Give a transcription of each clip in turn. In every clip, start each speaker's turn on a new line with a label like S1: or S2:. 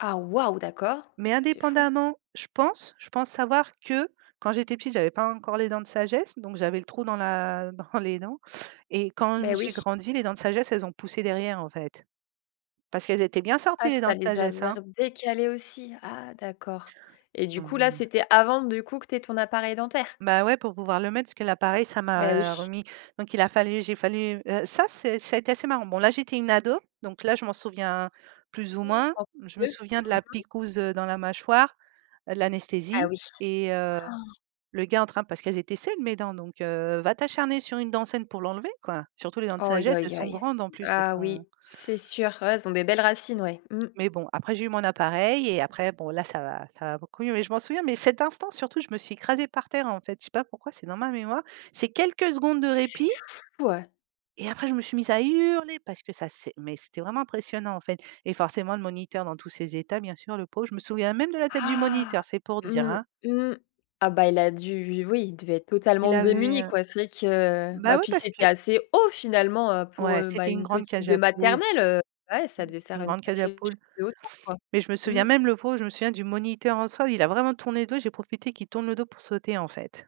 S1: Ah, waouh, d'accord,
S2: Mais
S1: bah, c'est fou!
S2: indépendamment, je pense je pense savoir que quand j'étais petite, j'avais pas encore les dents de sagesse, donc j'avais le trou dans la dans les dents et quand,
S1: Beh,
S2: mmh,
S1: oui.
S2: j'ai grandi, les dents de sagesse, elles ont poussé derrière, en fait parce qu'elles étaient bien sorties
S1: Ah
S2: les dents
S1: ça
S2: de
S1: les
S2: sagesse,
S1: avait
S2: hein.
S1: redécalé aussi. Ah d'accord et du
S2: Mmh
S1: coup, là,
S2: mh.
S1: c'était avant, du coup, que tu aies ton appareil dentaire?
S2: Bah, ouais, pour pouvoir le mettre parce que l'appareil ça
S1: Beh,
S2: m'a, heu,
S1: oui.
S2: remis donc il a fallu j'ai fallu ça c'est ça a été assez marrant. Bon, là, j'étais une ado, donc là, je m'en souviens plus ou moins.
S1: [unintelligible]
S2: Je me
S1: Mmh
S2: souviens de la
S1: mh.
S2: piquouse, heu, dans la mâchoire, heu,
S1: Ah
S2: l'anesthésie
S1: oui.
S2: et heu,
S1: Oh!
S2: le gars en train parce qu'elles étaient saines mes dents, donc heu, va t'acharner sur une dent saine pour l'enlever, quoi, surtout les dents de
S1: Oh, aïe
S2: sagesse. Elles sont
S1: aïe!
S2: grandes en plus elles
S1: Ah
S2: sont
S1: oui, c'est sûr, ouais, elles ont des belles racines, ouais, mmh.
S2: Mais bon, après j'ai eu mon appareil et après, bon, là, ça va ça va beaucoup mieux mais je m'en souviens mais cet instant surtout, je me suis écrasée par terre, en fait, je sais pas pourquoi c'est dans ma mémoire. C'est quelques secondes de
S1: C'est
S2: répit
S1: fou, heu
S2: et après je me suis mise à hurler parce que ça sai mais c'était vraiment impressionnant, en fait, et forcément le moniteur dans tous ses états, bien sûr, le pauvre, je me souviens même de la tête du
S1: Ah,
S2: moniteur c'est pour dire,
S1: mmh,
S2: hein.
S1: mmh, ah, bah, il a dû, lui oui, il devait être
S2: Il
S1: totalement
S2: avait,
S1: démuni,
S2: heu
S1: quoi. C'est vrai que, heu,
S2: bah,
S1: bah,
S2: oui,
S1: puis
S2: parce
S1: c'était
S2: que
S1: assez haut finalement, heu, pour,
S2: Ouais,
S1: heu, bah,
S2: c'était une
S1: une
S2: grande
S1: petite
S2: cage
S1: de
S2: à poule,
S1: maternelle, heu, ouais,
S2: mmh,
S1: ça devait
S2: c'était
S1: faire
S2: une
S1: une
S2: grande cage à
S1: sacrée
S2: poule
S1: chute de hauteur, quoi.
S2: mais je me souviens
S1: Mmh.
S2: même le pauvre, je me souviens du moniteur, en soi. Il a vraiment tourné le dos et j'ai profité qu'il tourne le dos pour sauter, en fait.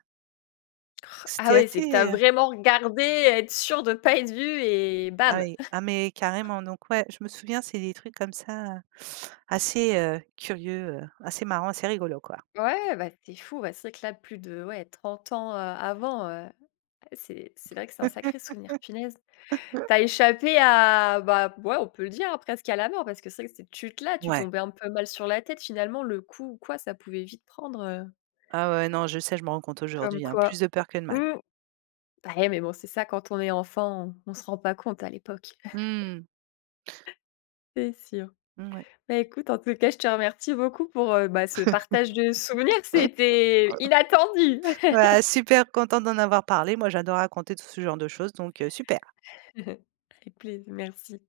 S1: Oh! Ah
S2: C'était
S1: oui, c'est que tu as
S2: assez
S1: vraiment regardé et être sûre de pas être vue et
S2: Ah
S1: bam!
S2: oui, ah mais carrément, donc ouais, je me souviens, c'est des trucs comme ça, heu, assez, heu, curieux, heu, assez marrant, assez rigolo, quoi.
S1: Ouais, bah, c'est fou, bah, c'est vrai que là, plus de ouais, 30 ans, heu, avant, heu, c'est c'est vrai que c'est un sacré souvenir, punaise! Tu as échappé à bah, ouais, on peut le dire, hein, presque à la mort parce que c'est que cette chute-là, tu
S2: Ouais.
S1: tombais un peu mal sur la tête, finalement, le coup ou quoi, ça pouvait vite prendre, heu
S2: Ah ouais, non, je sais, je me rends compte
S1: Comme
S2: aujourd'hui, hein.
S1: quoi.
S2: Plus de peur que de mal.
S1: Mmh. Bah, ouais, mais bon, c'est ça quand on est enfant, on se rend pas compte à l'époque.
S2: Mmh.
S1: C'est sûr,
S2: Mouais.
S1: bah, écoute, en tout cas, je te remercie beaucoup pour, heu, bah, ce partage de souvenirs. C'était inattendu!
S2: Ouais, super contente d'en avoir parlé, moi, j'adore raconter tout ce genre de choses, donc heu, super.
S1: Avec plais merci.